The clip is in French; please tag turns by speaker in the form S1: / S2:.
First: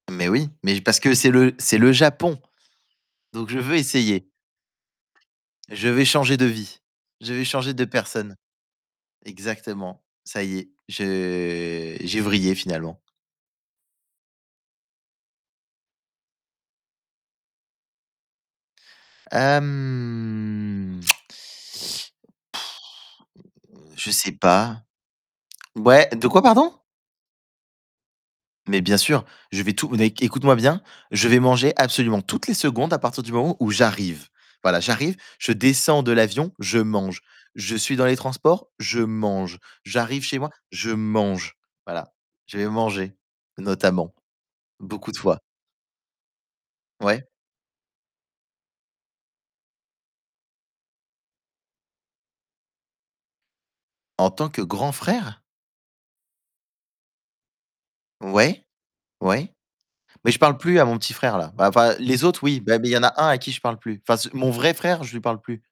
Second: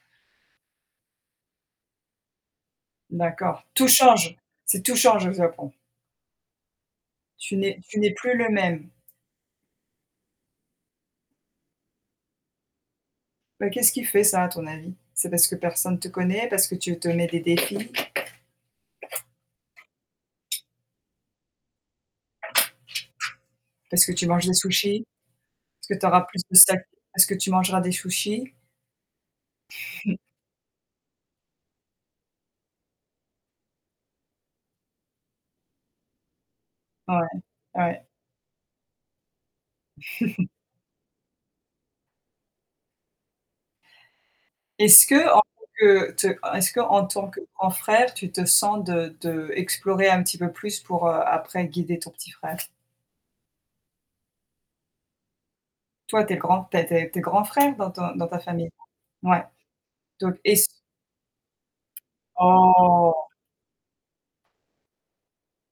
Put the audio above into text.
S1: Mais oui, mais parce que c'est le c'est le Japon. Donc je
S2: D'accord,
S1: veux
S2: tout
S1: essayer.
S2: change. C'est tout change au Japon.
S1: Je vais changer de vie. Je vais
S2: Tu
S1: changer
S2: n'es
S1: de
S2: tu n'es plus
S1: personne.
S2: le même.
S1: Exactement. Ça y est, je j'ai vrillé finalement.
S2: Bah qu'est-ce qui fait ça à ton avis? C'est parce que personne te connaît, parce que tu te mets des défis?
S1: Hem,
S2: Est-ce
S1: je
S2: que tu
S1: sais
S2: manges des
S1: pas.
S2: sushis? Est-ce que tu
S1: Ouais,
S2: auras
S1: de quoi
S2: plus de
S1: pardon?
S2: sacs parce que tu mangeras des sushis?
S1: Mais bien sûr, je vais tout n é écoute-moi bien, je vais manger absolument toutes les secondes à partir du moment où j'arrive. Voilà, j'arrive, je descends de l'avion, je
S2: Ouais,
S1: mange. Je
S2: ouais.
S1: suis
S2: Ouais.
S1: dans les transports, je mange. J'arrive chez moi, je mange, voilà. Je vais manger notamment
S2: Est-ce
S1: beaucoup de
S2: que
S1: fois.
S2: en tant que te est-ce qu'en
S1: Ouais.
S2: tant que grand frère, tu te sens de d'explorer un petit peu plus pour, heu, après guider ton petit frère?
S1: En tant que grand frère?
S2: Toi tu es le grand tu as des tu es grand frère dans ton dans ta
S1: Ouais,
S2: famille? Ouais.
S1: ouais, mais
S2: Donc,
S1: je parle
S2: est-ce
S1: plus à mon petit frère là bah enfin les autres oui, mais il y en a
S2: Oh!
S1: un à qui je parle plus. Enfin c mon vrai frère je lui parle plus.